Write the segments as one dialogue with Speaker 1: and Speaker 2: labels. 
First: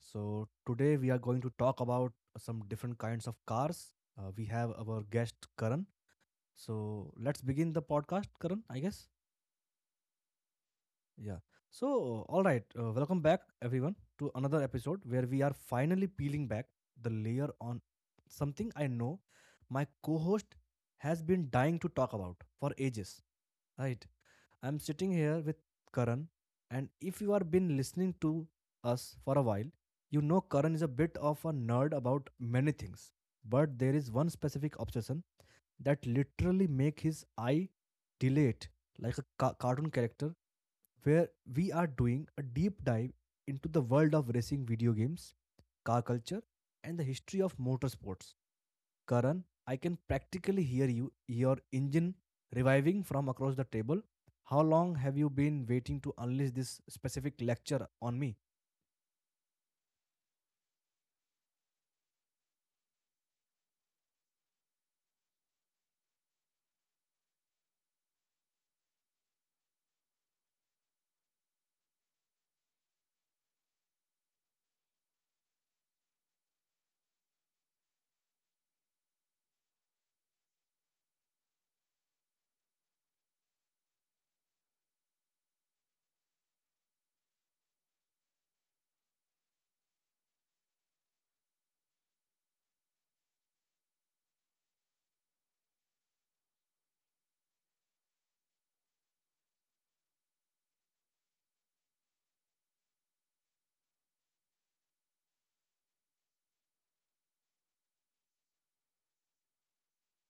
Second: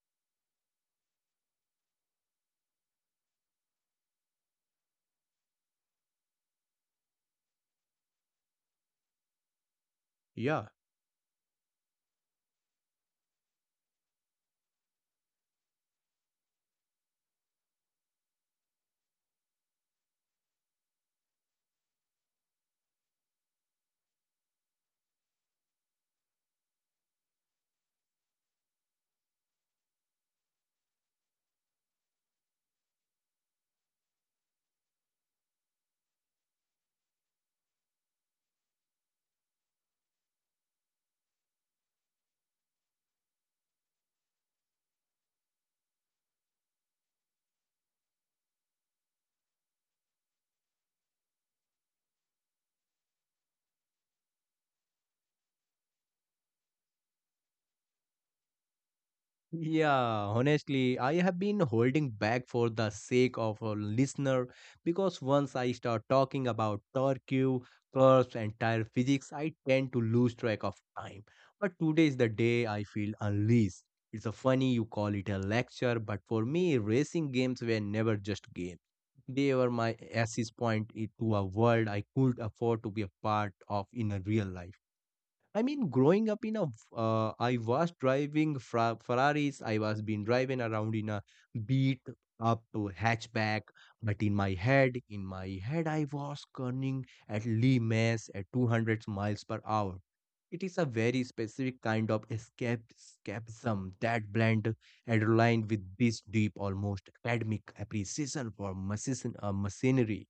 Speaker 1: So, today we are going to talk about some different kinds of cars. We have our guest Karan. So, let's begin the podcast, Karan, I guess.
Speaker 2: Yeah.
Speaker 1: Yeah. So, all right, welcome back everyone to another episode where we are finally peeling back the layer on something I know my co host has been dying to talk about for ages, right? I'm sitting here with Karan, and if you have been listening to us for a while, you know Karan is a bit of a nerd about many things. But there is one specific obsession that literally makes his eye dilate like a cartoon character, where we are doing a deep dive into the world of racing video games, car culture, and the history of motorsports. Karan, I can practically hear you, your engine reviving from across the table. How long have you been waiting to unleash this specific lecture on me?
Speaker 2: Yeah, honestly, I have been holding back for the sake of a listener because once I start talking about torque, curves, and tire physics, I tend to lose track of time. But today is the day I feel unleashed. It's a funny you call it a lecture, but for me, racing games were never just games. They were my access point to a world I could afford to be a part of in a real life. I mean, growing up in a, I was driving Ferraris. I was been driving around in a beat up hatchback, but in my head, I was turning at Lee Mess at 200 miles per hour. It is a very specific kind of escapism that blend adrenaline with this deep, almost academic appreciation for machinery.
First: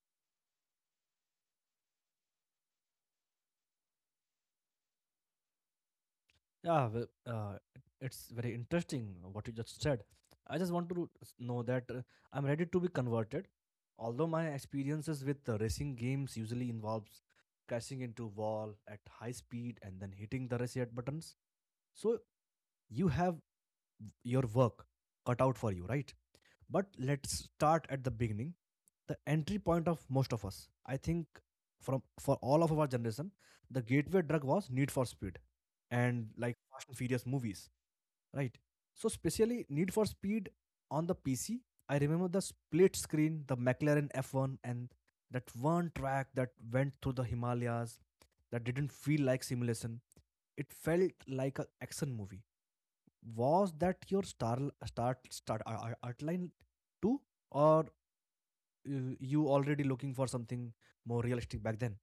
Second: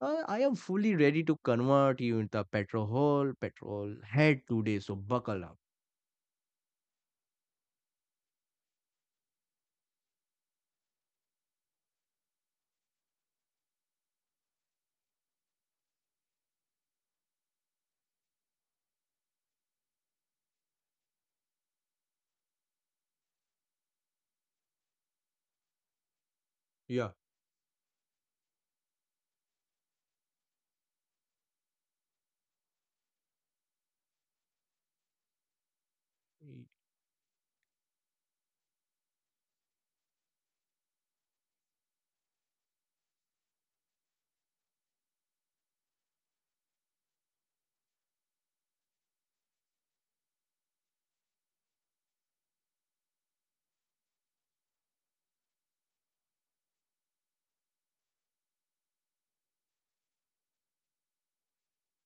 Speaker 2: I am fully ready to convert you into a petrol head today, so buckle up.
Speaker 1: Yeah, well, it's very interesting what you just said. I just want to know that I'm ready to be converted. Although my experiences with racing games usually involves crashing into wall at high speed and then hitting the reset buttons, so you have your work cut out for you, right? But
Speaker 2: Yeah.
Speaker 1: let's start at the beginning. The entry point of most of us, I think, from for all of our generation, the gateway drug was Need for Speed and like
Speaker 2: Y-
Speaker 1: Fast and Furious movies, right? So specially Need for Speed on the PC. I remember the split screen, the McLaren F1, and that one track that went through the Himalayas. That didn't feel like simulation, it felt like an action movie. Was that your start, outline too, or you already looking for something more realistic back then?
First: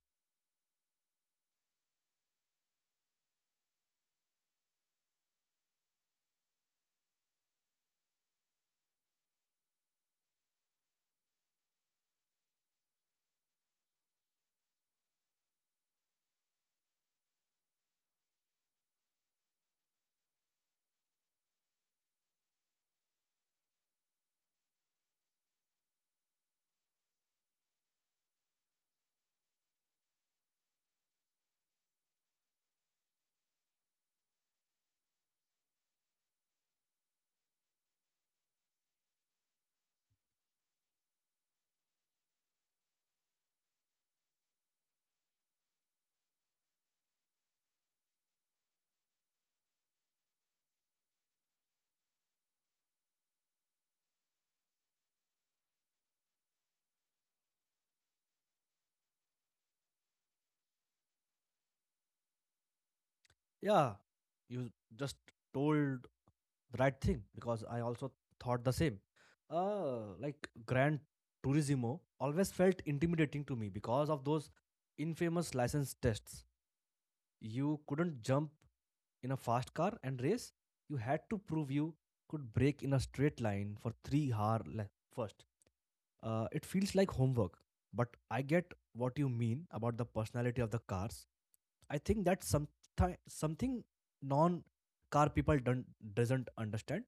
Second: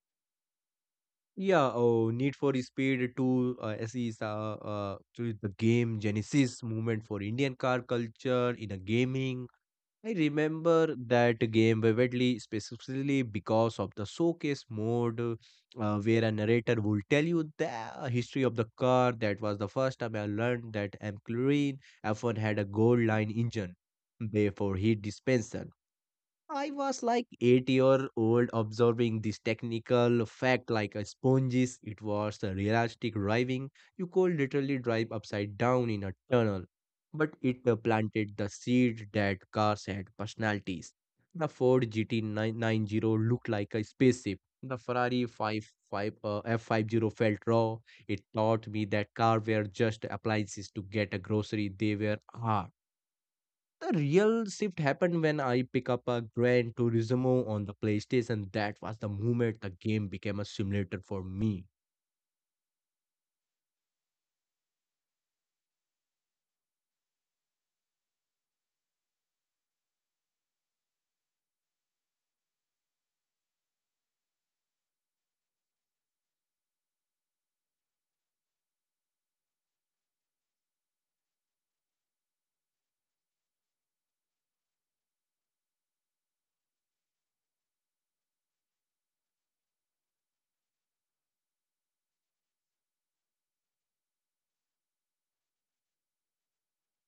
Speaker 2: Yeah. Oh, Need for Speed 2 SE is to the game Genesis movement for Indian car culture in a gaming. I remember that game vividly, specifically because of the showcase mode, where a narrator would tell you the history of the car. That was the first time I learned that McLaren F1 had a gold line engine, therefore heat dispenser. I was like 8 year old observing this technical fact like a sponges. It was a realistic driving. You could literally drive upside down in a tunnel. But it planted the seed that cars had personalities. The Ford GT990 looked like a spaceship. The Ferrari five five F50 felt raw. It taught me that cars were just appliances to get a grocery. They were art. The real shift happened when I picked up a Gran Turismo on the PlayStation. That was the moment the game became a simulator for me.
Speaker 1: Yeah, you just told the right thing because I also thought the same. Like grand turismo always felt intimidating to me because of those infamous license tests. You couldn't jump in a fast car and race, you had to prove you could break in a straight line for 3 hour first. It feels like homework, but I get what you mean about the personality of the cars. I think that's something non car people don't doesn't understand.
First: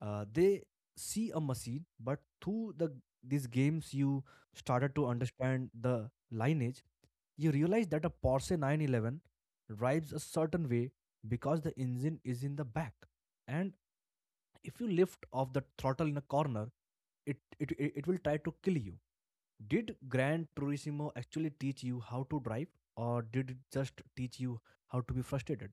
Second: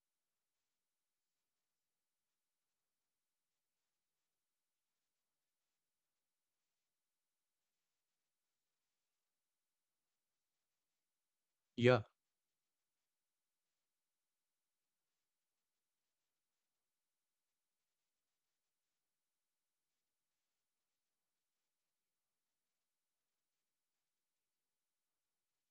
Speaker 1: They see a machine, but through these games you started to understand the lineage. You realize that a Porsche 911 drives a certain way because the
Speaker 2: Yeah.
Speaker 1: engine is in the back, and if you lift off the throttle in a corner, it will try to kill you. Did Gran Turismo actually teach you how to drive, or did it just teach you how to be frustrated?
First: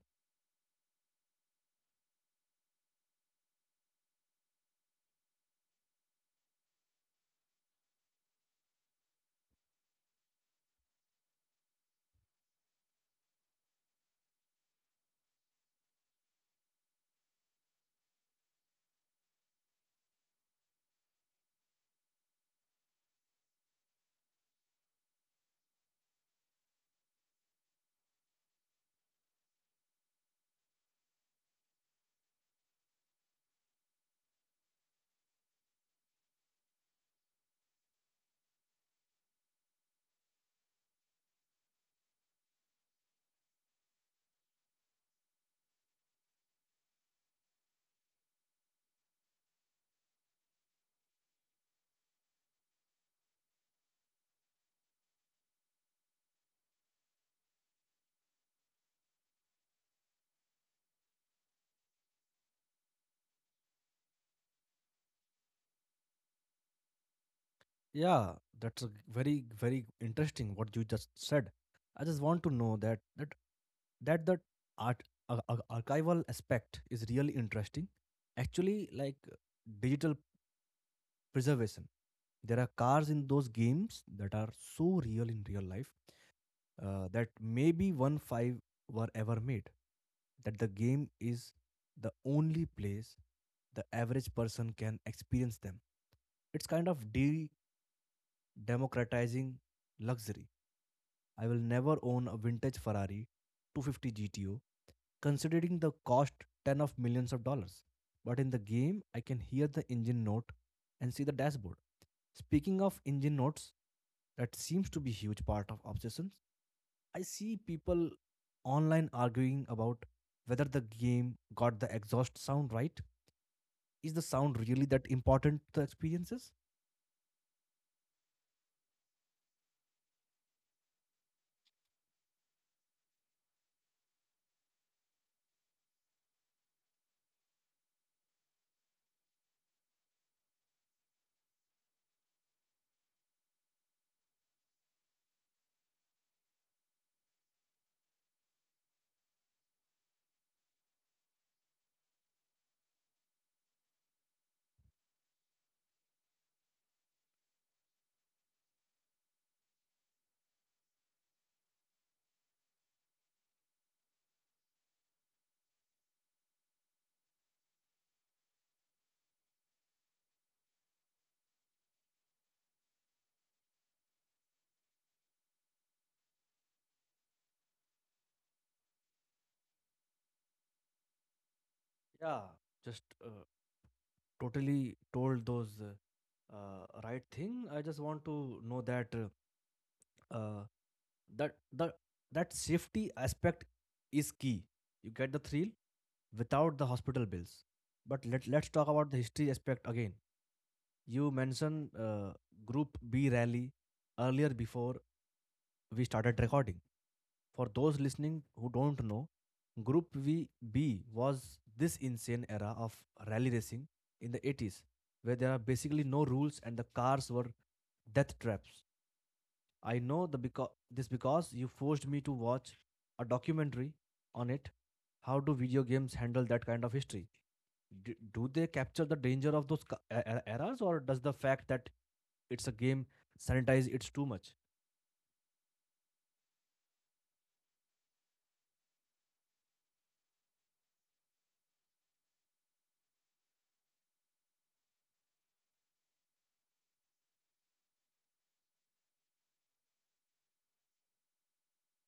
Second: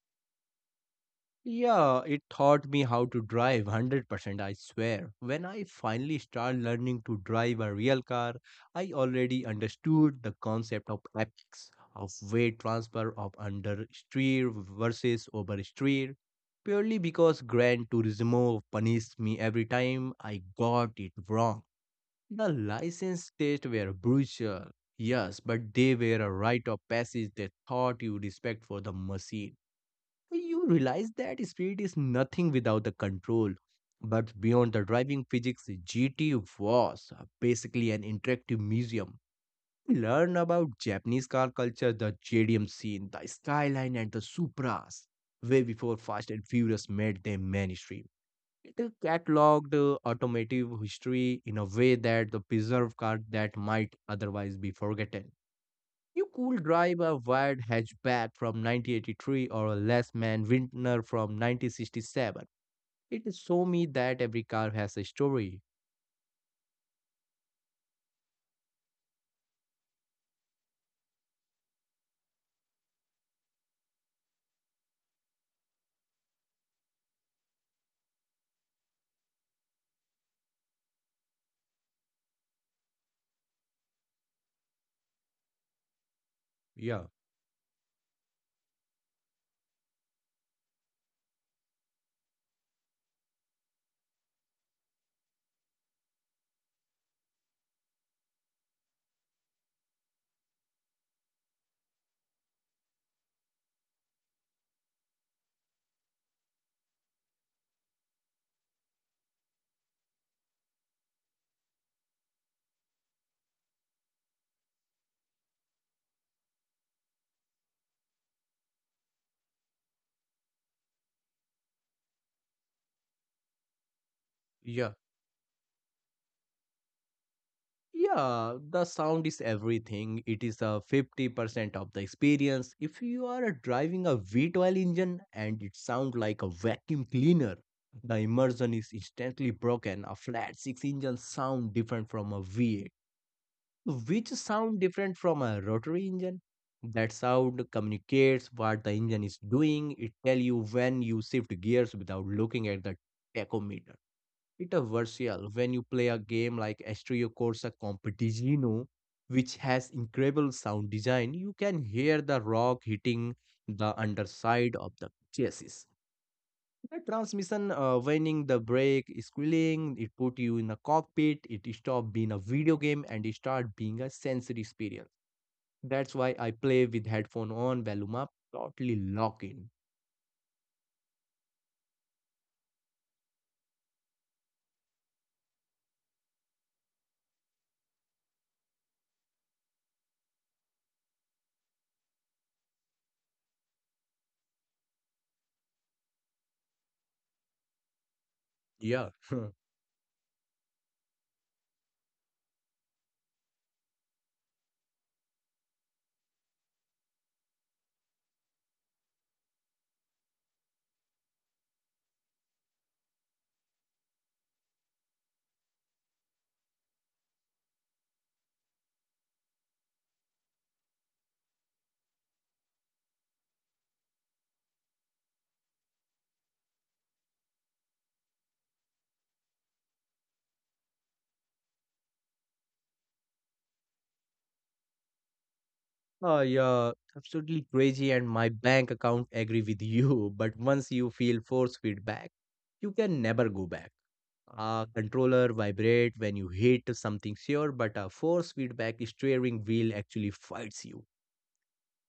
Speaker 2: Yeah, it taught me how to drive 100%, I swear. When I finally started learning to drive a real car, I already understood the concept of epics, of weight transfer of understeer versus oversteer, purely because Gran Turismo punished me every time I got it wrong. The license tests were brutal, yes, but they were a rite of passage that taught you respect for the machine. Well, you realize that speed is nothing without the control. But beyond the driving physics, GT was basically an interactive museum. Learn about Japanese car culture, the JDM scene, the skyline, and the Supras, way before Fast and Furious made them mainstream. It cataloged automotive history in a way that the preserved car that might otherwise be forgotten. You could drive a wired hatchback from 1983 or a less man Vintner from 1967. It showed me that every car has a story.
Speaker 1: Yeah, very very interesting what you just said. I just want to know that that that art archival aspect is really interesting. Actually, like digital preservation, there are cars in those games that are so real in real life,
Speaker 2: Yeah,
Speaker 1: that maybe 1 5 were ever made, that the game is the only place the average person can experience them. It's kind of de democratizing luxury. I will never own a vintage Ferrari 250 GTO, considering the cost 10 of millions of dollars. But in the game, I can hear the engine note and see the dashboard. Speaking of engine notes, that seems to be huge part of obsession. I see people online arguing about whether the game got the exhaust sound right. Is the sound really
Speaker 2: yeah.
Speaker 1: that important to experiences?
Speaker 2: Yeah, the sound is everything. It is a 50% of the experience. If you are driving a V12 engine and it sounds like a vacuum cleaner, the immersion is instantly broken. A flat 6 engine sound different from a V8, which sound different from a rotary engine. That sound communicates what the engine is doing. It tell you when you shift gears without looking at the tachometer. It's a Interversial when you play a game like Astro Corsa Competizione, which has incredible sound design, you can hear the rock hitting the underside of the chassis. The transmission whining, the brake squealing, it put you in a cockpit, it stopped being a video game and it start being a sensory experience. That's why I play with headphone on, volume up, totally lock in.
Speaker 1: Yeah, just totally told those right thing. I just want to know that uh, that the that safety aspect is key. You get the thrill without the hospital bills. But let's talk about
Speaker 2: Yeah.
Speaker 1: the history aspect again. You mentioned Group B rally earlier before we started recording. For those listening who don't know, Group VB was this insane era of rally racing in the 80s, where there are basically no rules and the cars were death traps. I know this because you forced me to watch a documentary on it. How do video games handle that kind of history? D- do they capture the danger of those errors, or does the fact that it's a game sanitize it too much?
Speaker 2: Oh, yeah, absolutely crazy, and my bank account agree with you. But once you feel force feedback, you can never go back. A controller vibrate when you hit something sure, but a force feedback steering wheel actually fights you.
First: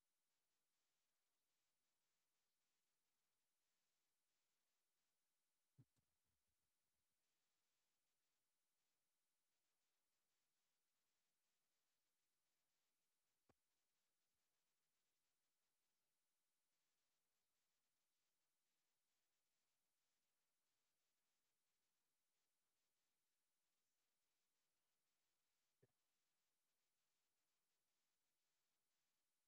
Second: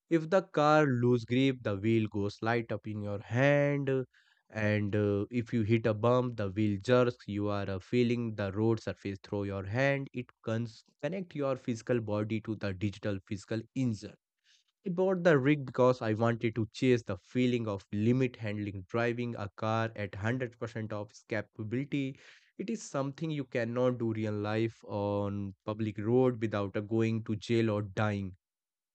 Speaker 2: If the car lose grip, the wheel goes light up in your hand, and if you hit a bump, the wheel jerks. You are feeling the road surface through your hand. It connect your physical body to the digital physical engine. I bought the rig because I wanted to chase the feeling of limit handling, driving a car at 100% of its capability. It is something you cannot do real life on public road without a going to jail or dying.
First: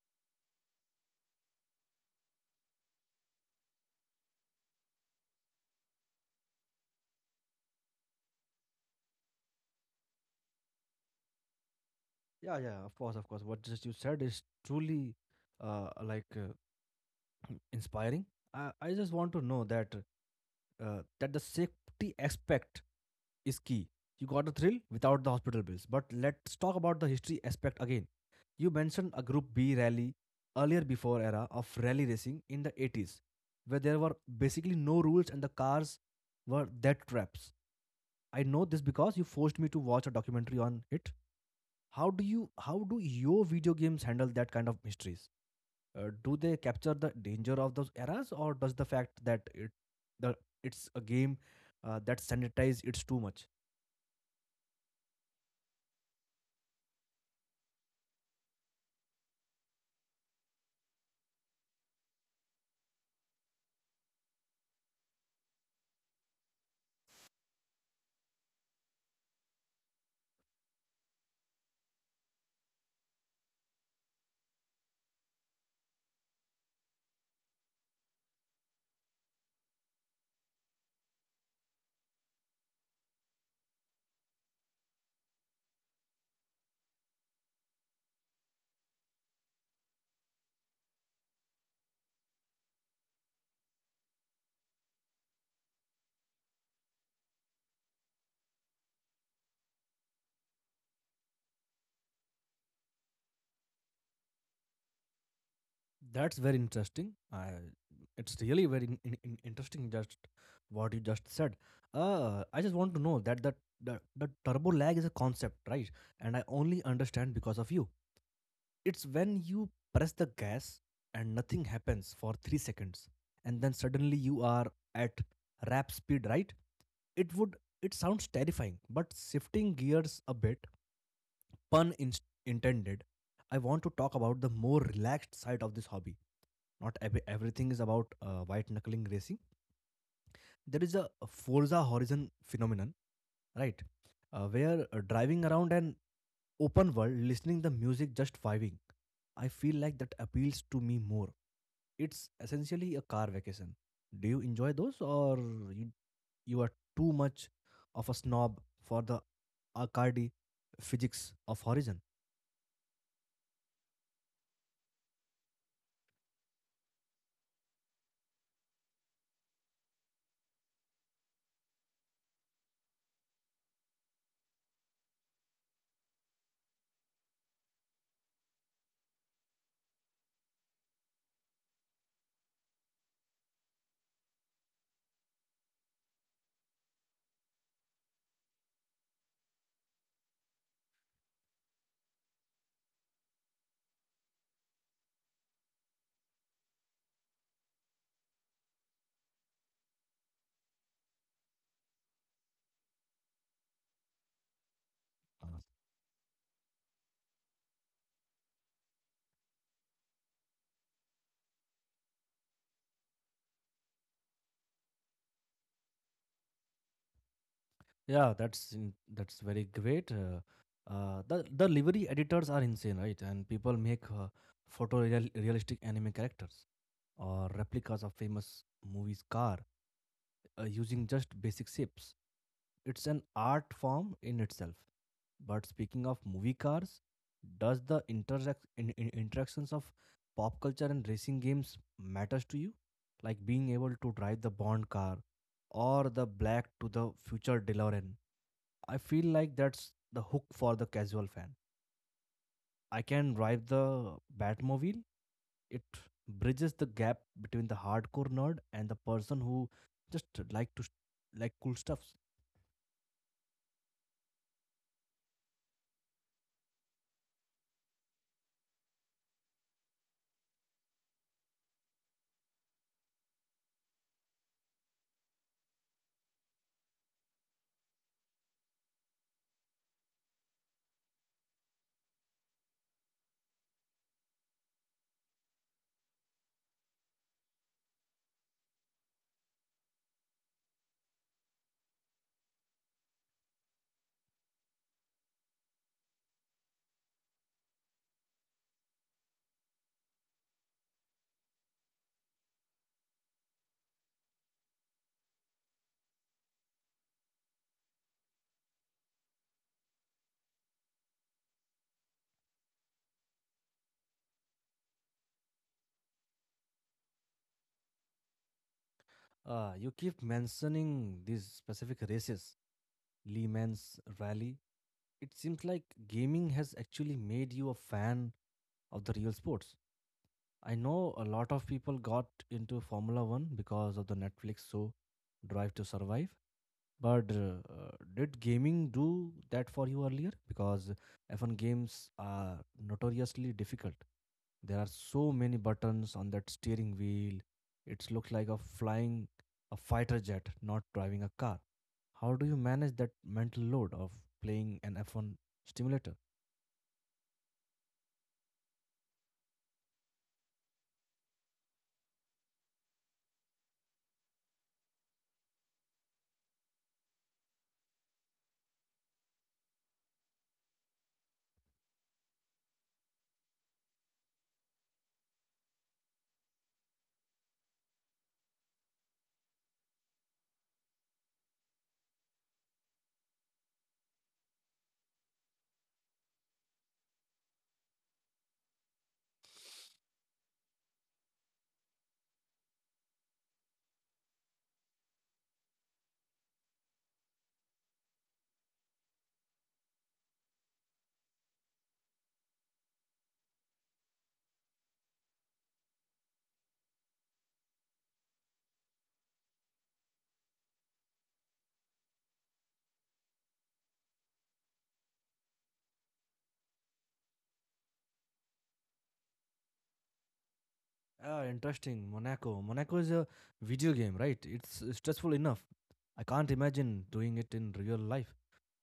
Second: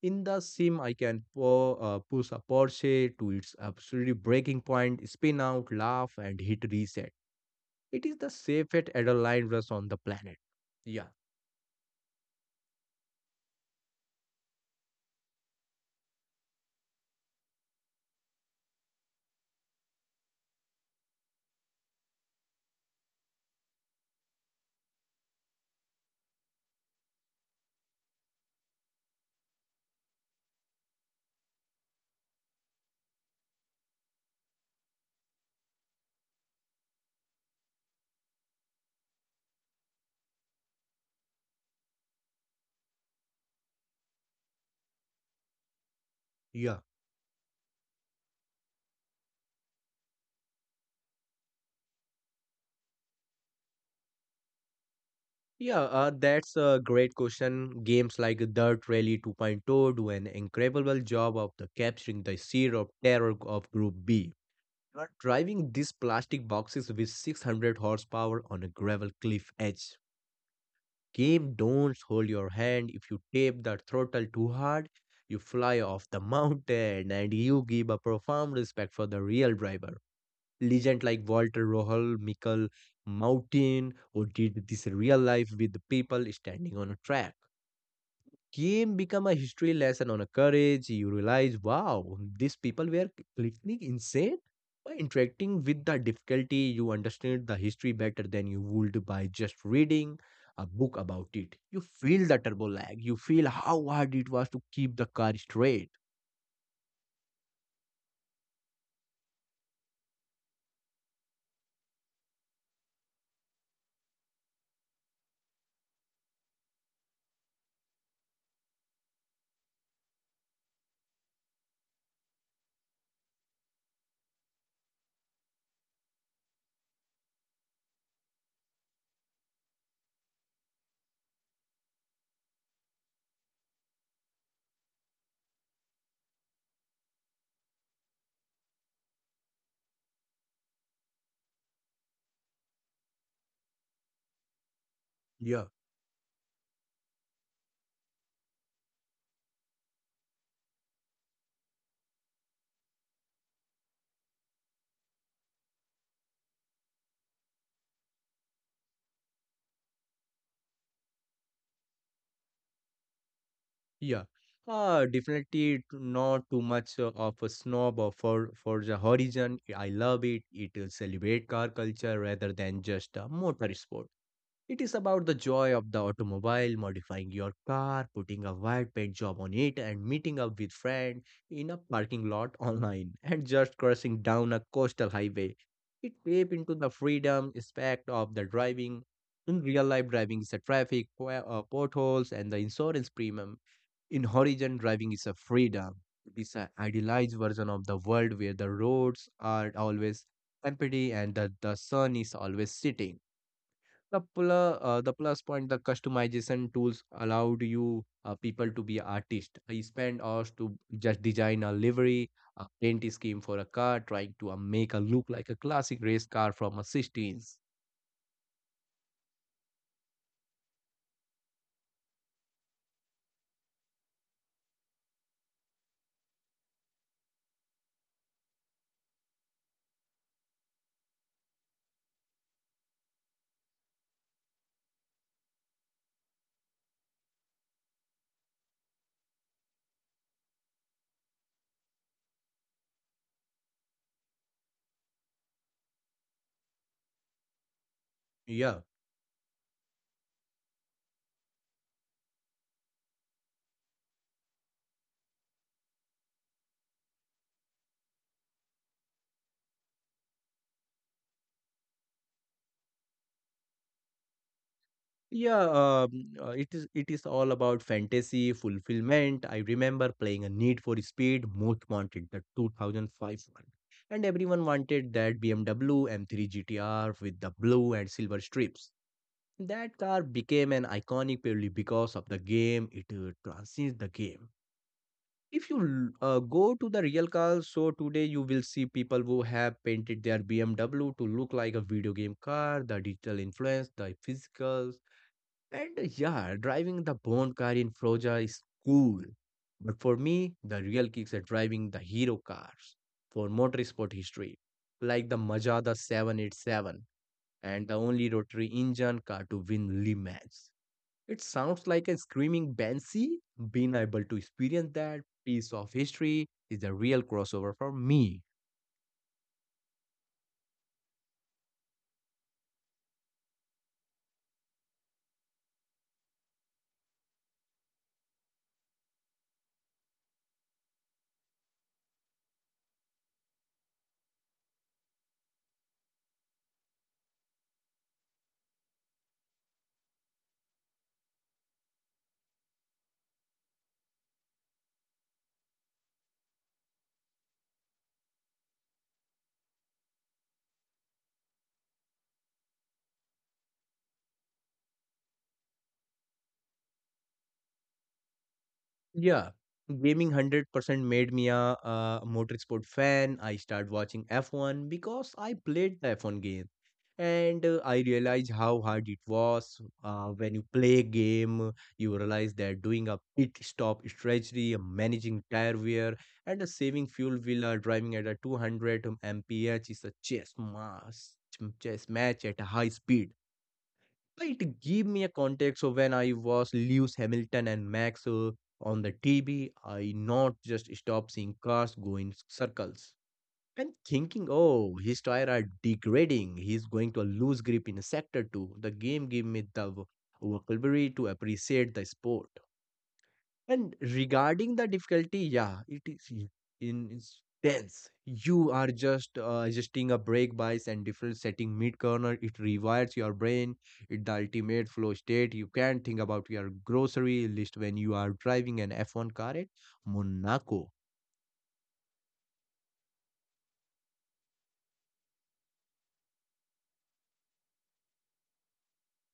Speaker 2: In the sim, I can push a Porsche to its absolute breaking point, spin out, laugh, and hit reset. It is the safest adrenaline rush on the planet. Yeah,
Speaker 1: Yeah, yeah, of course, of course. What just you said is truly uh, like uh, inspiring. I just want to know that that the safety aspect is key. You got a thrill without the hospital bills. But let's talk about the history aspect again. You mentioned a Group B rally earlier before era of rally racing in the 80s, where there were basically no rules and the cars were death traps. I know this because you forced me to watch a documentary on it. How do your video games handle that kind of mysteries? Do
Speaker 2: yeah.
Speaker 1: they capture the danger of those eras, or does the fact that the it's a game, that sanitizes it's too much?
Speaker 2: Yeah, that's a great question. Games like Dirt Rally 2.0 do an incredible job of the capturing the sheer of terror of Group B. You are driving these plastic boxes with 600 horsepower on a gravel cliff edge. Game don't hold your hand. If you tap the throttle too hard, you fly off the mountain and you give a profound respect for the real driver. Legends like Walter Rohal, Michael Mountain, or did this real life with the people standing on a track. Game become a history lesson on a courage. You realize, wow, these people were completely insane. By interacting with the difficulty, you understand the history better than you would by just reading a book about it. You feel the turbo lag. You feel how hard it was to keep the car straight.
Speaker 1: That's very interesting, it's really very interesting just what you just said. I just want to know that the turbo lag is a concept, right? And I only understand because of you. It's when you press the gas and nothing happens for 3 seconds and then suddenly you are at rap speed, right? It would it sounds terrifying, but shifting gears a bit, pun intended, I want to talk about the more relaxed side of this hobby. Not everything is about white knuckling racing. There is a Forza Horizon phenomenon, right? Where
Speaker 2: Yeah.
Speaker 1: driving around an open world, listening the music just vibing. I feel like that appeals to me more, it's essentially a car vacation. Do you enjoy those, or you you are too much of a snob for the Arcadi physics of Horizon?
Speaker 2: Yeah, definitely not too much of a snob or for the horizon. I love it. It will celebrate car culture rather than just a motor sport. It is about the joy of the automobile, modifying your car, putting a white paint job on it, and meeting up with friend in a parking lot online, and just crossing down a coastal highway. It taps into the freedom aspect of the driving. In real life, driving is the traffic, potholes, and the insurance premium in Horizon, driving is a freedom. It is an idealized version of the world where the roads are always empty and the sun is always setting. The plus point, the customization tools allowed you people to be artists. I spent hours to just design a livery, a paint scheme for a car, trying to make a look like a classic race car from a 16s.
Speaker 1: Yeah, that's very great. The livery editors are insane, right? And people make photorealistic anime characters or replicas of famous movies' car using just basic shapes. It's an art form in itself. But speaking of movie cars, does the interactions of pop culture and racing games matters to you? Like being able to drive the Bond car or the Black to the Future DeLorean.
Speaker 2: Yeah.
Speaker 1: I feel like that's the hook for the casual fan. I can drive the Batmobile. It bridges the gap between the hardcore nerd and the person who just like to like cool stuffs.
Speaker 2: Yeah, it is all about fantasy fulfillment. I remember playing a Need for Speed, most wanted the 2005 one, and everyone wanted that BMW M3 GTR with the blue and silver strips. That car became an iconic purely because of the game. It transcends the game. If you go to the real cars, so today you will see people who have painted their BMW to look like a video game car. The digital influence, the physical and yeah, driving the Bond car in Froja is cool. But for me, the real kicks are driving the hero cars for motorsport history, like the Mazda 787 and the only rotary engine car to win Le Mans. It sounds like a screaming banshee. Being able to experience that piece of history is the real crossover for me.
Speaker 1: You keep mentioning these specific races. Lehman's rally. It seems like gaming has actually made you a fan of the real sports. I know a lot of people got into Formula One because of the Netflix show Drive to Survive. But did gaming do that for you earlier? Because F1 games are notoriously difficult. There are so many buttons on that steering wheel. It looks like a flying a fighter jet, not driving a car. How do you manage that mental load of playing an F1 simulator?
Speaker 2: Yeah, gaming 100% made me a motorsport fan. I started watching F1 because I played the F1 game. And I realized how hard it was. When you play a game, you realize that doing a pit stop strategy, managing tire wear, and saving fuel while driving at a 200 mph is a chess match at a high speed. It gave me a context. So when I was Lewis Hamilton and Max on the TV. I not just stopped seeing cars go in circles and thinking, oh, his tire are degrading. He's going to lose grip in a sector two. The game gave me the vocabulary to appreciate the sport. And regarding the difficulty, yeah, it is I- in is tense. You are just adjusting a brake bias and different setting mid corner. It rewires your brain. It the ultimate flow state. You can think about your grocery list when you are driving an F1 car at Monaco.
Speaker 1: Ah, interesting. Monaco. Monaco is a video game, right? It's stressful enough. I can't imagine doing it in real life.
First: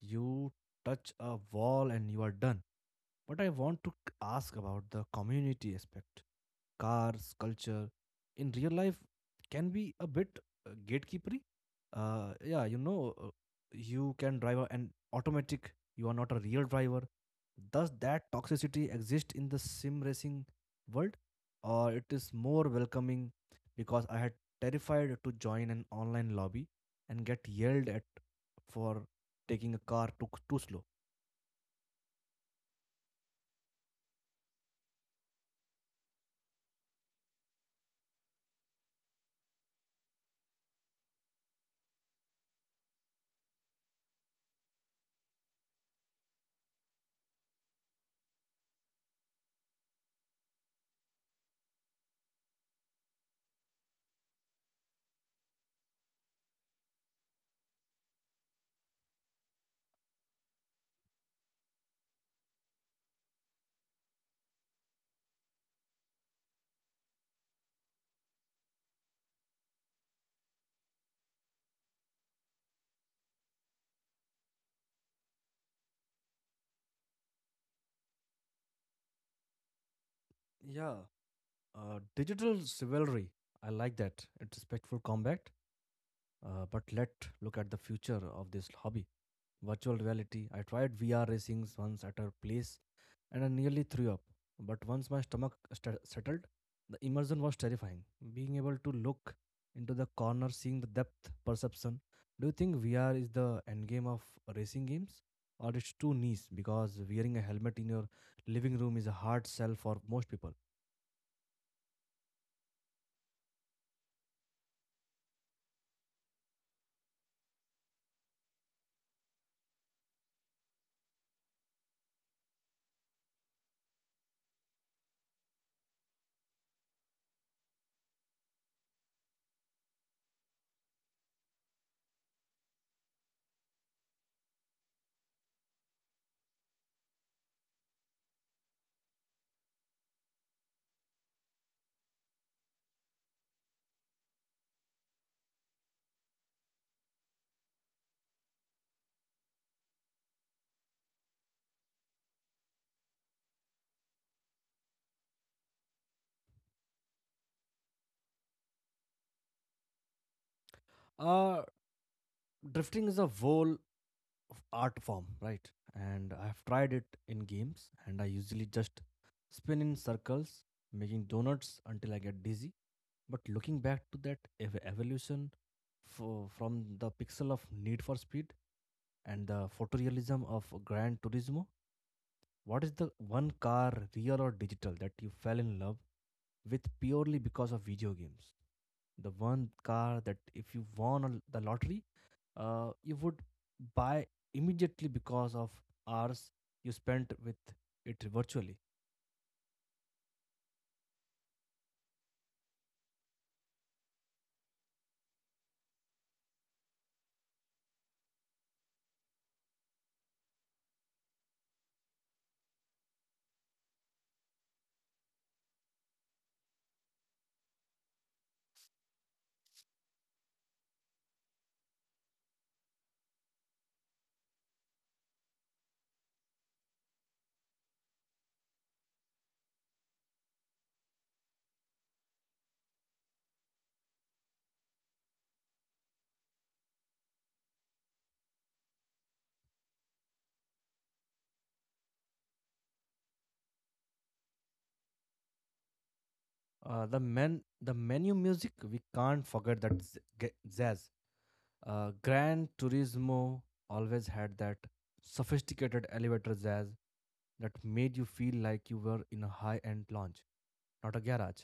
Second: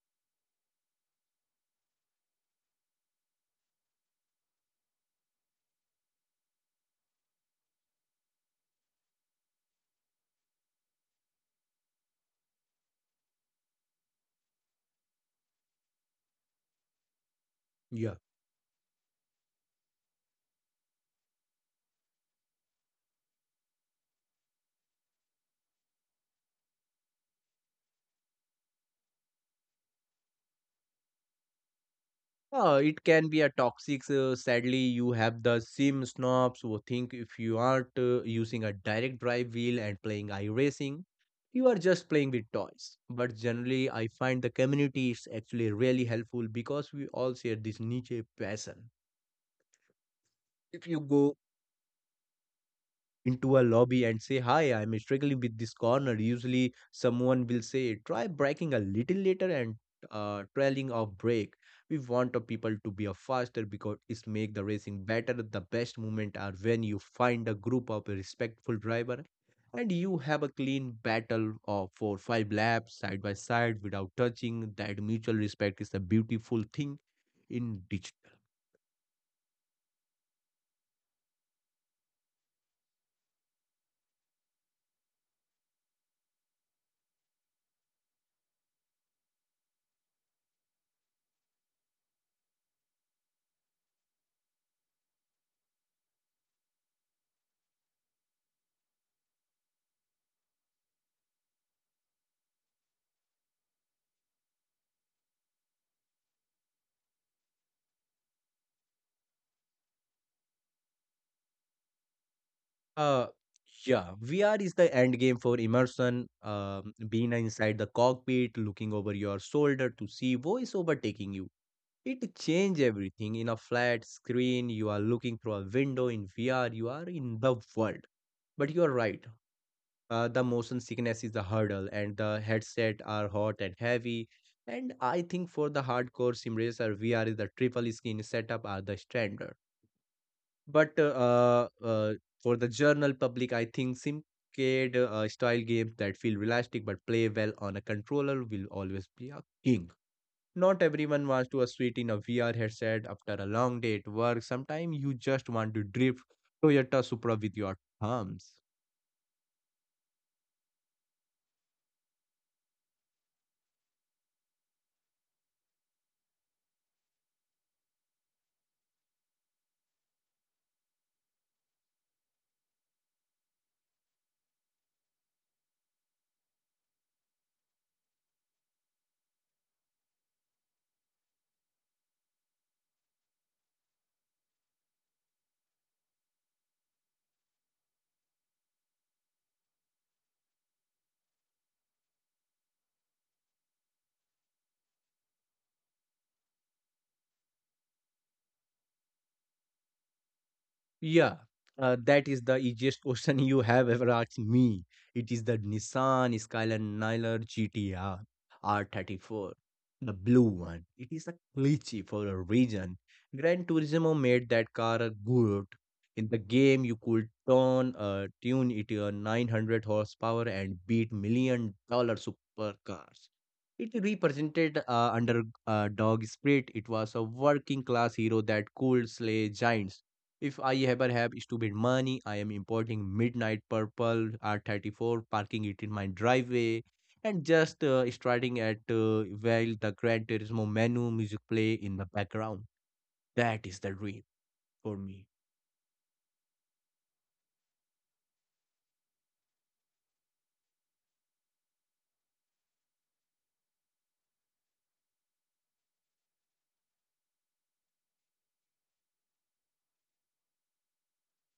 Speaker 1: You touch a wall and you are done. But I want to ask about the community aspect. Cars, culture, in real life can be a bit gatekeepery. Uh, yeah, you know, uh, you can drive an automatic, you are not a real driver. Does
Speaker 2: Yeah,
Speaker 1: that toxicity exist in the sim racing world? Or it is more welcoming, because I had terrified to join an online lobby and get yelled at for taking a car too slow.
Speaker 2: Uh, it can be a toxic. Sadly, you have the sim snobs who think if you aren't using a direct drive wheel and playing iRacing, you are just playing with toys. But generally, I find the community is actually really helpful because we all share this niche passion. If you go into a lobby and say, Hi, I'm struggling with this corner. Usually, someone will say, Try braking a little later and trailing off brake. We want the people to be a faster because it's make the racing better. The best moment are when you find a group of respectful driver and you have a clean battle of for 5 laps side by side without touching. That mutual respect is a beautiful thing in digital.
Speaker 1: Yeah. Digital chivalry. I like that. It's respectful combat. But let look at the future of this hobby. Virtual reality. I tried VR racings once at a place and I nearly threw up. But once my stomach settled, the immersion was terrifying. Being able to look into the corner, seeing the depth perception. Do you think VR is the end game of racing games? Or it's too niche because wearing a helmet in your living room is a hard sell for most people.
Speaker 2: Uh, yeah, VR is the end game for immersion. Being inside the cockpit, looking over your shoulder to see voice overtaking you. It change everything. In a flat screen, you are looking through a window. In VR, you are in the world. But you are right. The motion sickness is the hurdle, and the headset are hot and heavy. And I think for the hardcore sim racer, VR is the triple skin setup are the standard. But For the general public, I think simcade style games that feel realistic but play well on a controller will always be a king. Not everyone wants to a suite in a VR headset after a long day at work. Sometimes you just want to drift Toyota Supra with your thumbs.
Speaker 1: Uh, Drifting is a whole art form, right? And I have tried it in games, and I usually just spin in circles, making donuts until I get dizzy. But looking back to that evolution from the pixel of Need for Speed and the photorealism of Gran Turismo, what is the one car, real or digital, that you fell in love with purely because of video games? The one car that if you won the lottery, you would buy immediately because of hours you spent with it virtually.
Speaker 2: Yeah, that is the easiest question you have ever asked me. It is the Nissan Skyline GTR R34, the blue one. It is a glitchy for a reason. Gran Turismo made that car good. In the game, you could turn tune it to 900 horsepower and beat million dollar supercars. It represented under dog spirit. It was a working class hero that could slay giants if I ever have stupid money. I am importing Midnight Purple R34, parking it in my driveway, and just starting at while the Gran Turismo menu music play in the background. That is the dream for me.
Speaker 1: The menu music, we can't forget that jazz. Gran Turismo always had that sophisticated elevator jazz that made you feel like you were in a high-end lounge, not a garage.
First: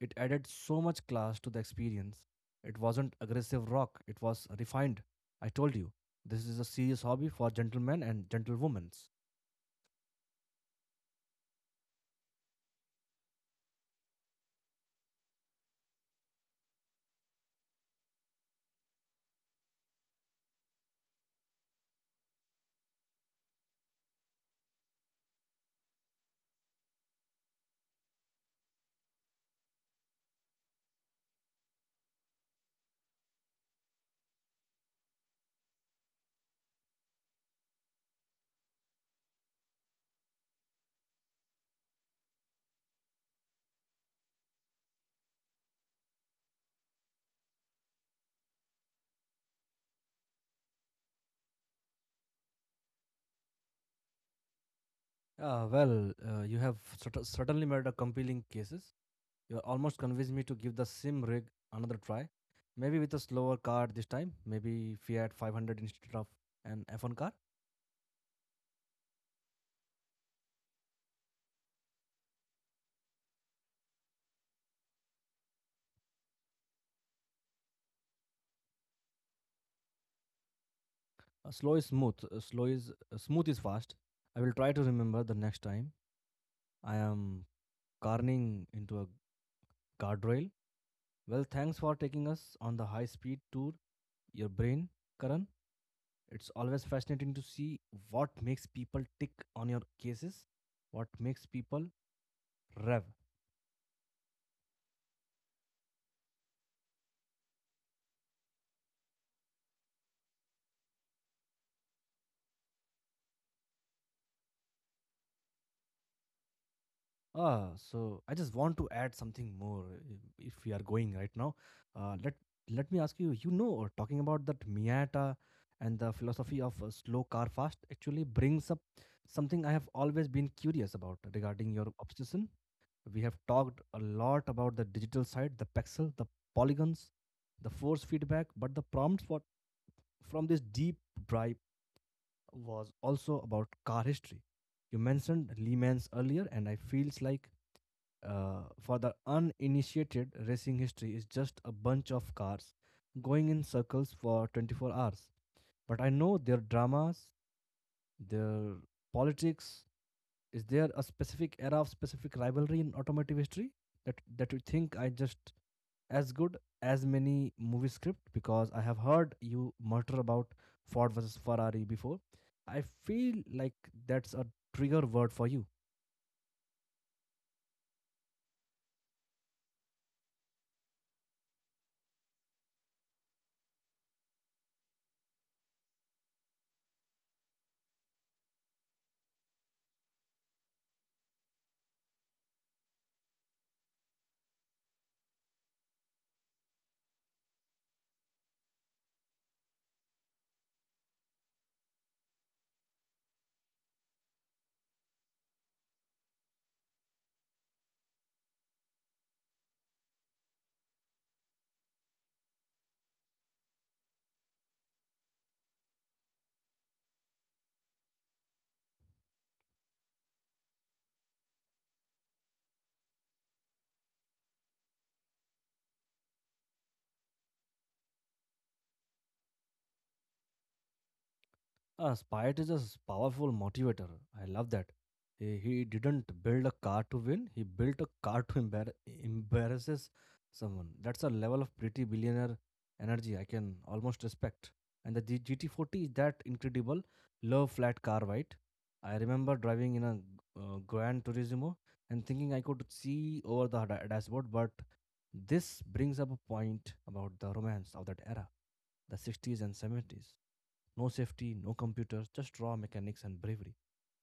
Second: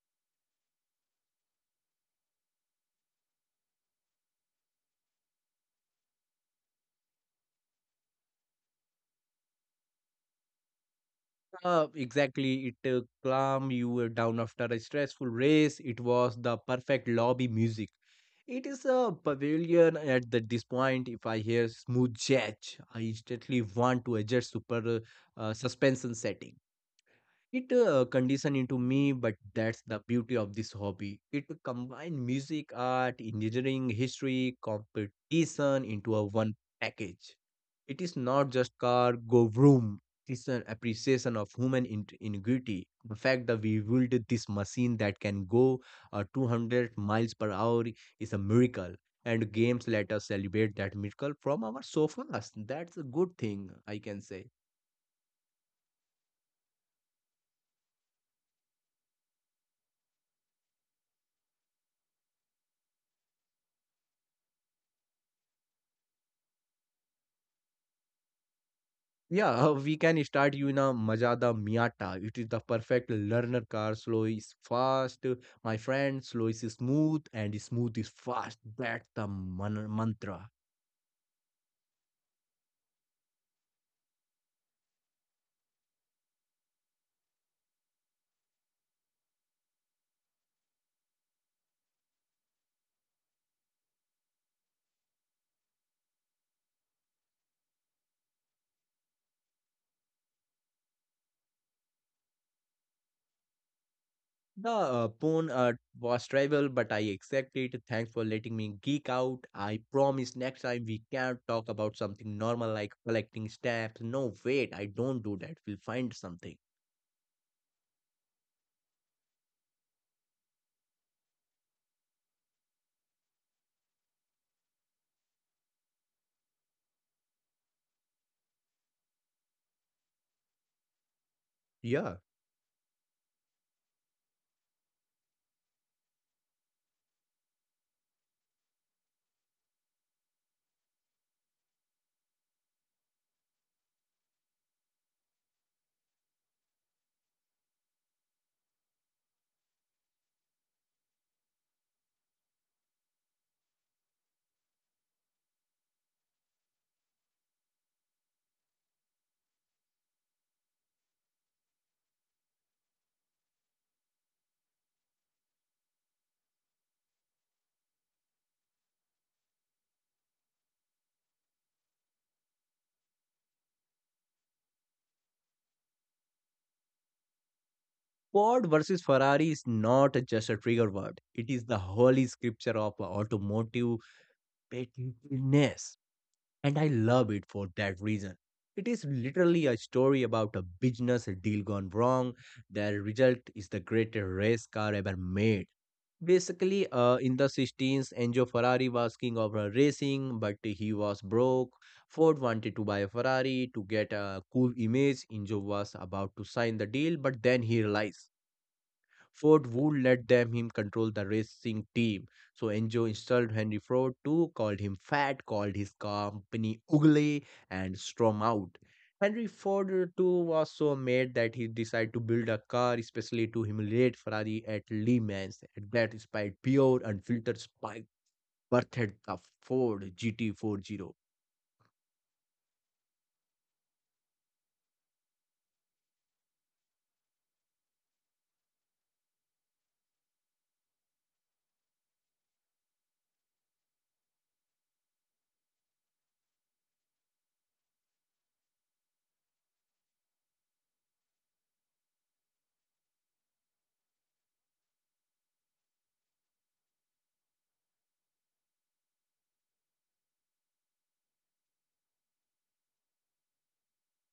Speaker 1: It added so much class to the experience. It wasn't aggressive rock, it was refined. I told you, this is a serious hobby for gentlemen and gentlewomen.
Speaker 2: Exactly, it calm you down after a stressful race. It was the perfect lobby music. It is a pavilion at this point. If I hear smooth jazz, I instantly want to adjust super suspension setting. It conditioned into me, but that's the beauty of this hobby. It combined music, art, engineering, history, competition into a one package. It is not just car go vroom. It is an appreciation of human ingenuity. The fact that we built this machine that can go 200 miles per hour is a miracle. And games let us celebrate that miracle from our sofas. That's a good thing, I can say.
Speaker 1: Well, you have certainly made a compelling cases. You almost convinced me to give the sim rig another try. Maybe with a slower car this time, maybe Fiat 500 instead of an F1 car.
Speaker 2: Yeah, we can start you in a Mazda Miata. It is the perfect learner car. Slow is fast, my friend. Slow is smooth, and smooth is fast. That's the mantra.
Speaker 1: Slow is smooth is fast. I will try to remember the next time I am carning into a guardrail. Well, thanks for taking us on the high speed tour. Your brain, Karan, it's always fascinating to see what makes people tick on your cases, what makes people rev.
Speaker 2: The pawn was travel, but I accepted. Thanks for letting me geek out. I promise next time we can talk about something normal like collecting stamps. No, wait, I don't do that. We'll find something.
Speaker 1: So I just want to add something more if we are going right now. Uh, let let me ask you, you know, talking about that Miata and the philosophy of slow car fast actually brings up something I have always been curious about regarding your
Speaker 2: Yeah.
Speaker 1: obsession. We have talked a lot about the digital side, the pixel, the polygons, the force feedback, but the from this deep drive was also about car history. You mentioned Le Mans earlier, and I feels like for the uninitiated, racing history is just a bunch of cars going in circles for 24 hours. But I know their dramas, their politics. Is there a specific era of specific rivalry in automotive history that you think I just as good as many movie script because I have heard you mutter about Ford versus Ferrari before. I feel like that's a trigger word for you.
Speaker 2: Ford versus Ferrari is not just a trigger word. It is the holy scripture of automotive pettiness. And I love it for that reason. It is literally a story about a business deal gone wrong. The result is the greatest race car ever made. Basically, in the 16s, Enzo Ferrari was king of racing, but he was broke. Ford wanted to buy a Ferrari to get a cool image. Enzo was about to sign the deal, but then he realized Ford would let them him control the racing team. So Enzo insulted Henry Ford too, called him fat, called his company ugly, and stormed out. Henry Ford too was so mad that he decided to build a car especially to humiliate Ferrari at Le Mans. At that inspired pure unfiltered spite birthed the Ford GT40.
Speaker 1: Spite is a powerful motivator. I love that. He didn't build a car to win. He built a car to embarrasses someone. That's a level of pretty billionaire energy I can almost respect. And the GT40 is that incredible low flat car, right? I remember driving in a Gran Turismo and thinking I could see over the dashboard, but this brings up a point about the romance of that era, the 60s and 70s. No safety, no computers, just raw mechanics and bravery.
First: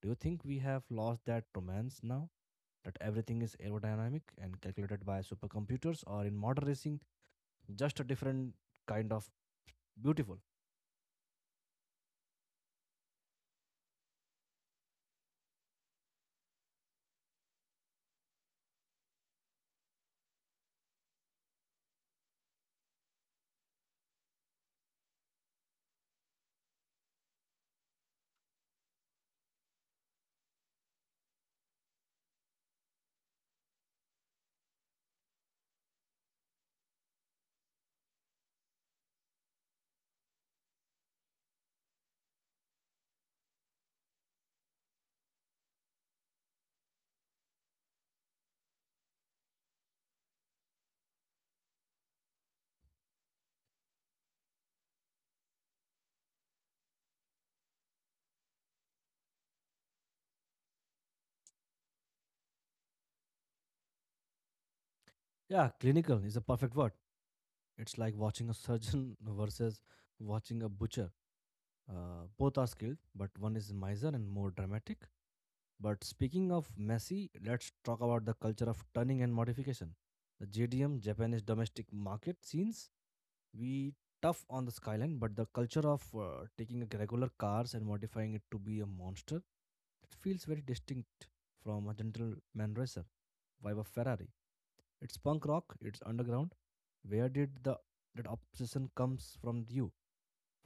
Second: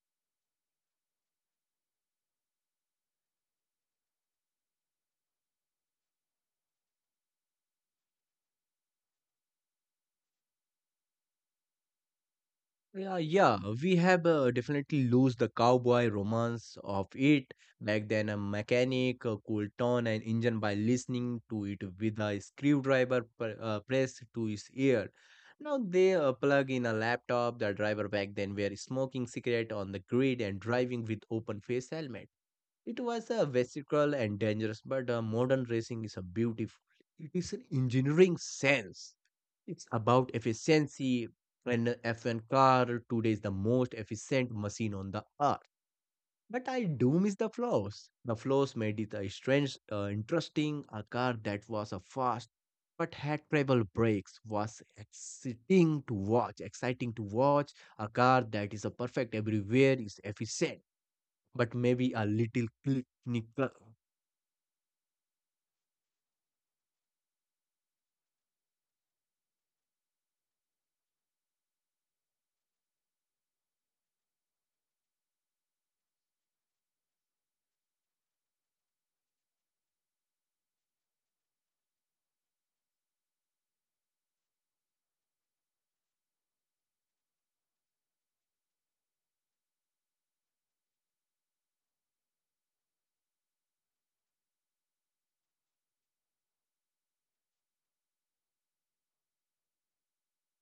Speaker 1: Do you think we have lost that romance now? That everything is aerodynamic and calculated by supercomputers, or in modern racing, just a different kind of beautiful?
Speaker 2: Yeah, yeah, we have definitely lose the cowboy romance of it. Back then, a mechanic could turn an engine by listening to it with a screwdriver pressed to his ear. Now they plug in a laptop. The driver back then were smoking cigarette on the grid and driving with open face helmet. It was a vesicle and dangerous, but modern racing is a beautiful. It is an engineering sense it's about efficiency. An F1 car today is the most efficient machine on the earth. But I do miss the flaws. The flaws made it a strange, interesting. A car that was a fast but had travel brakes was exciting to watch. Exciting to watch. A car that is a perfect everywhere is efficient, but maybe a little clinical.
Speaker 1: Yeah, clinical is a perfect word. It's like watching a surgeon versus watching a butcher. Both are skilled, but one is miser and more dramatic. But speaking of messy, let's talk about the culture of turning and modification. The JDM, Japanese domestic market scenes, we tough on the skyline, but the culture of taking a regular cars and modifying it to be a monster, it feels very distinct from a gentleman racer vibe of ferrari. It's punk rock, it's underground. Where did the that obsession comes from you?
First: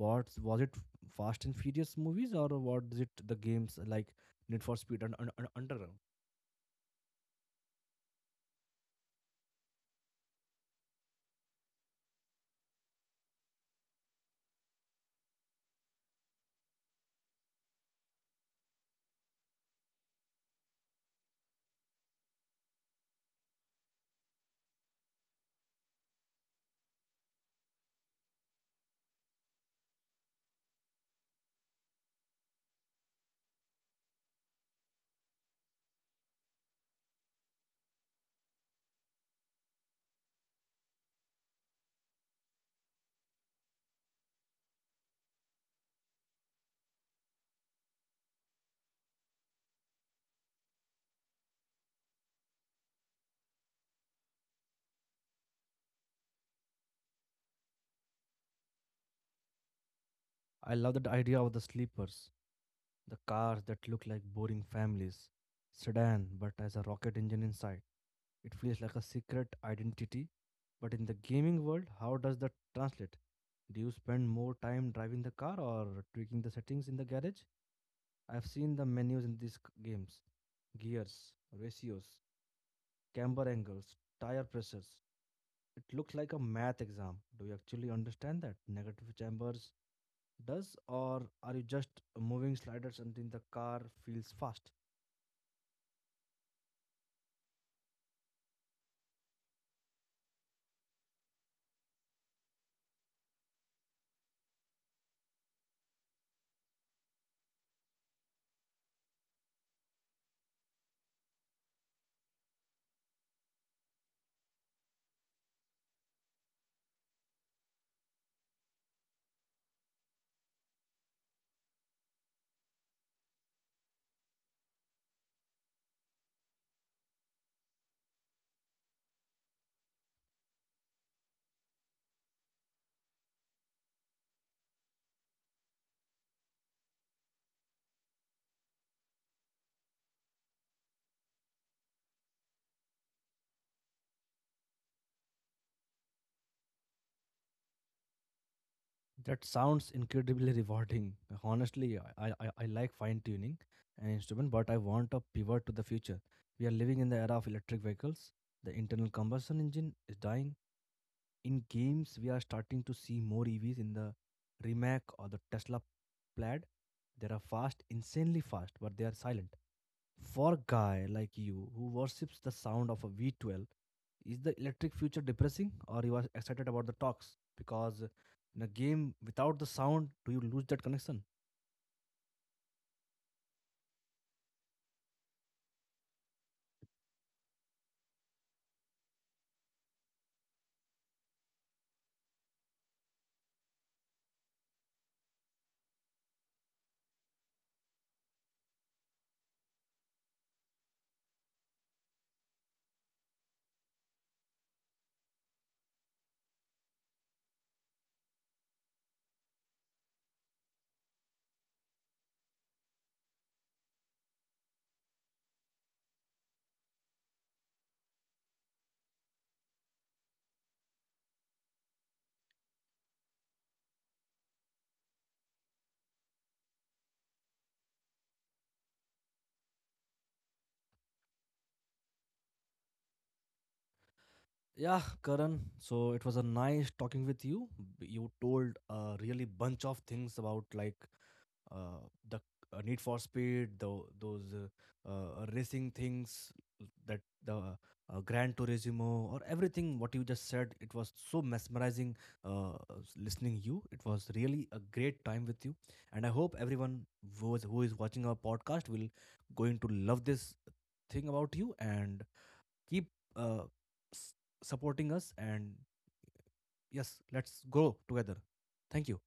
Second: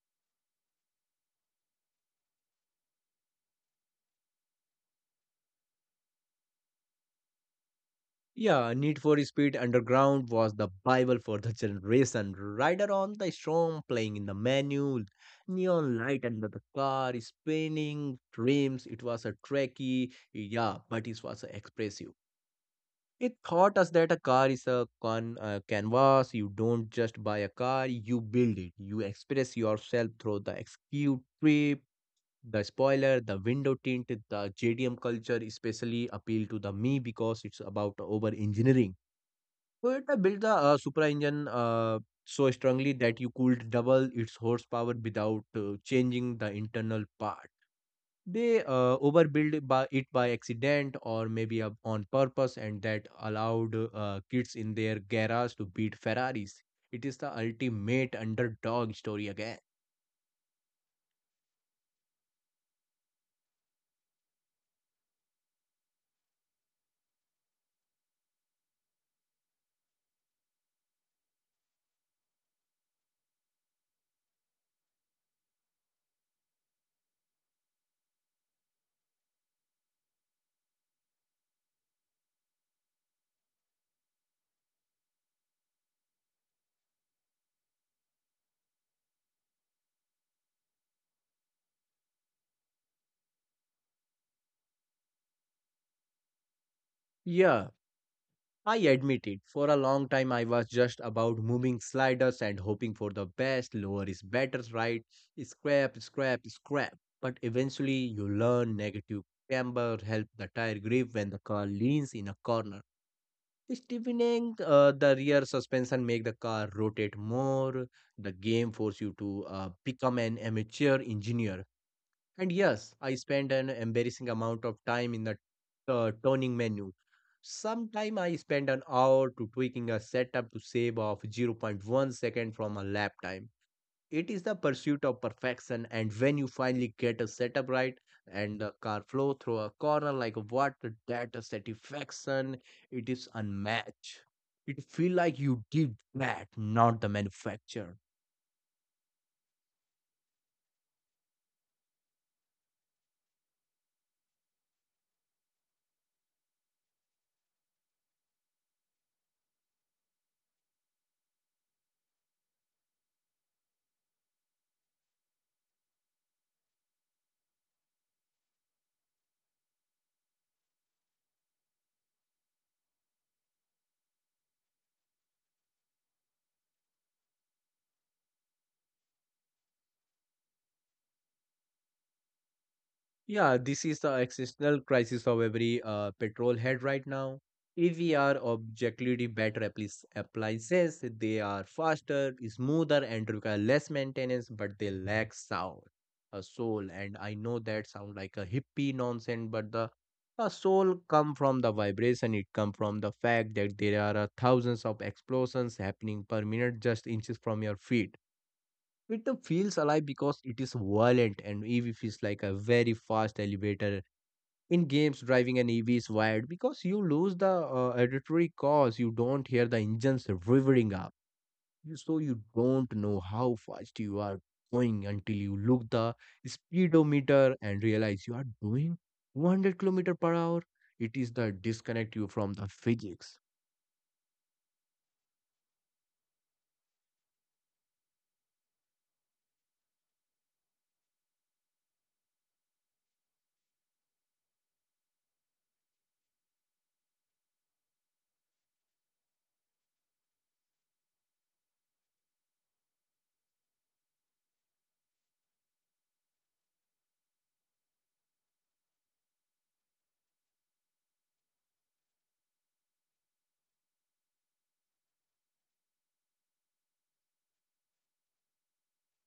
Speaker 1: What was it, fast and furious movies, or was it the games like need for speed and underground?
Speaker 2: Yeah, Need for Speed Underground was the Bible for the generation. Rider on the storm, playing in the manual, neon light under the car, spinning dreams. It was a trekkie, yeah, but it was expressive. It taught us that a car is a con canvas. You don't just buy a car, you build it. You express yourself through the execute trip, the spoiler, the window tint, the JDM culture especially appealed to the me because it's about over engineering. Toyota built the Supra engine so strongly that you could double its horsepower without changing the internal part. They overbuilt by it by accident or maybe on purpose, and that allowed kids in their garage to beat Ferraris. It is the ultimate underdog story again.
Speaker 1: I love that idea of the sleepers, the cars that look like boring families sedan but has a rocket engine inside. It feels like a secret identity. But in the gaming world, how does that translate? Do you spend more time driving the car or tweaking the settings in the garage? I've seen the menus in these games: gears, ratios, camber angles, tire pressures. It looks like a math exam. Do you actually understand that negative chambers does, or are you just moving sliders until the car feels fast?
Speaker 2: Yeah, I admit it. For a long time, I was just about moving sliders and hoping for the best. Lower is better, right? Scrap, scrap, scrap. But eventually, you learn negative camber help the tire grip when the car leans in a corner. Steepening the rear suspension make the car rotate more. The game force you to become an amateur engineer and yes, I spend an embarrassing amount of time in the turning menu. Sometime I spend an hour to tweaking a setup to save off 0.1 second from a lap time. It is the pursuit of perfection, and when you finally get a setup right and the car flow through a corner like a water, that satisfaction it is unmatched. It feel like you did that, not the manufacturer.
Speaker 1: That sounds incredibly rewarding. Honestly, I like fine tuning an instrument, but I want a pivot to the future. We are living in the era of electric vehicles. The internal combustion engine is dying. In games, we are starting to see more EVs in the Rimac or the Tesla Plaid. They are fast, insanely fast, but they are silent. For a guy like you who worships the sound of a V12, is the electric future depressing or you are excited about the talks? Because in a game without the sound, do you lose that connection?
Speaker 2: Yeah, this is the existential crisis of every petrol head right now. If we are objectively better appliances, they are faster, smoother, and require less maintenance, but they lack sound, a soul. And I know that sound like a hippie nonsense, but the a soul come from the vibration. It come from the fact that there are thousands of explosions happening per minute, just inches from your feet it feels alive because it is violent and EV feels like a very fast elevator. In games, driving an EV is wired because you lose the auditory cause. You don't hear the engines revving up. So you don't know how fast you are going until you look the speedometer and realize you are doing 100 kilometer per hour. It is the disconnect you from the physics.
Speaker 1: Yeah, Karan. So it was a nice talking with you. You told a really bunch of things about like uh, the Need for Speed, those racing things, that the Gran Turismo, or everything what you just said. It was so mesmerizing, uh, listening you. It was really a great time with you, and I hope everyone who is watching our podcast will going to love this thing about you and keep uh, s- supporting us. And yes, let's grow together. Thank you.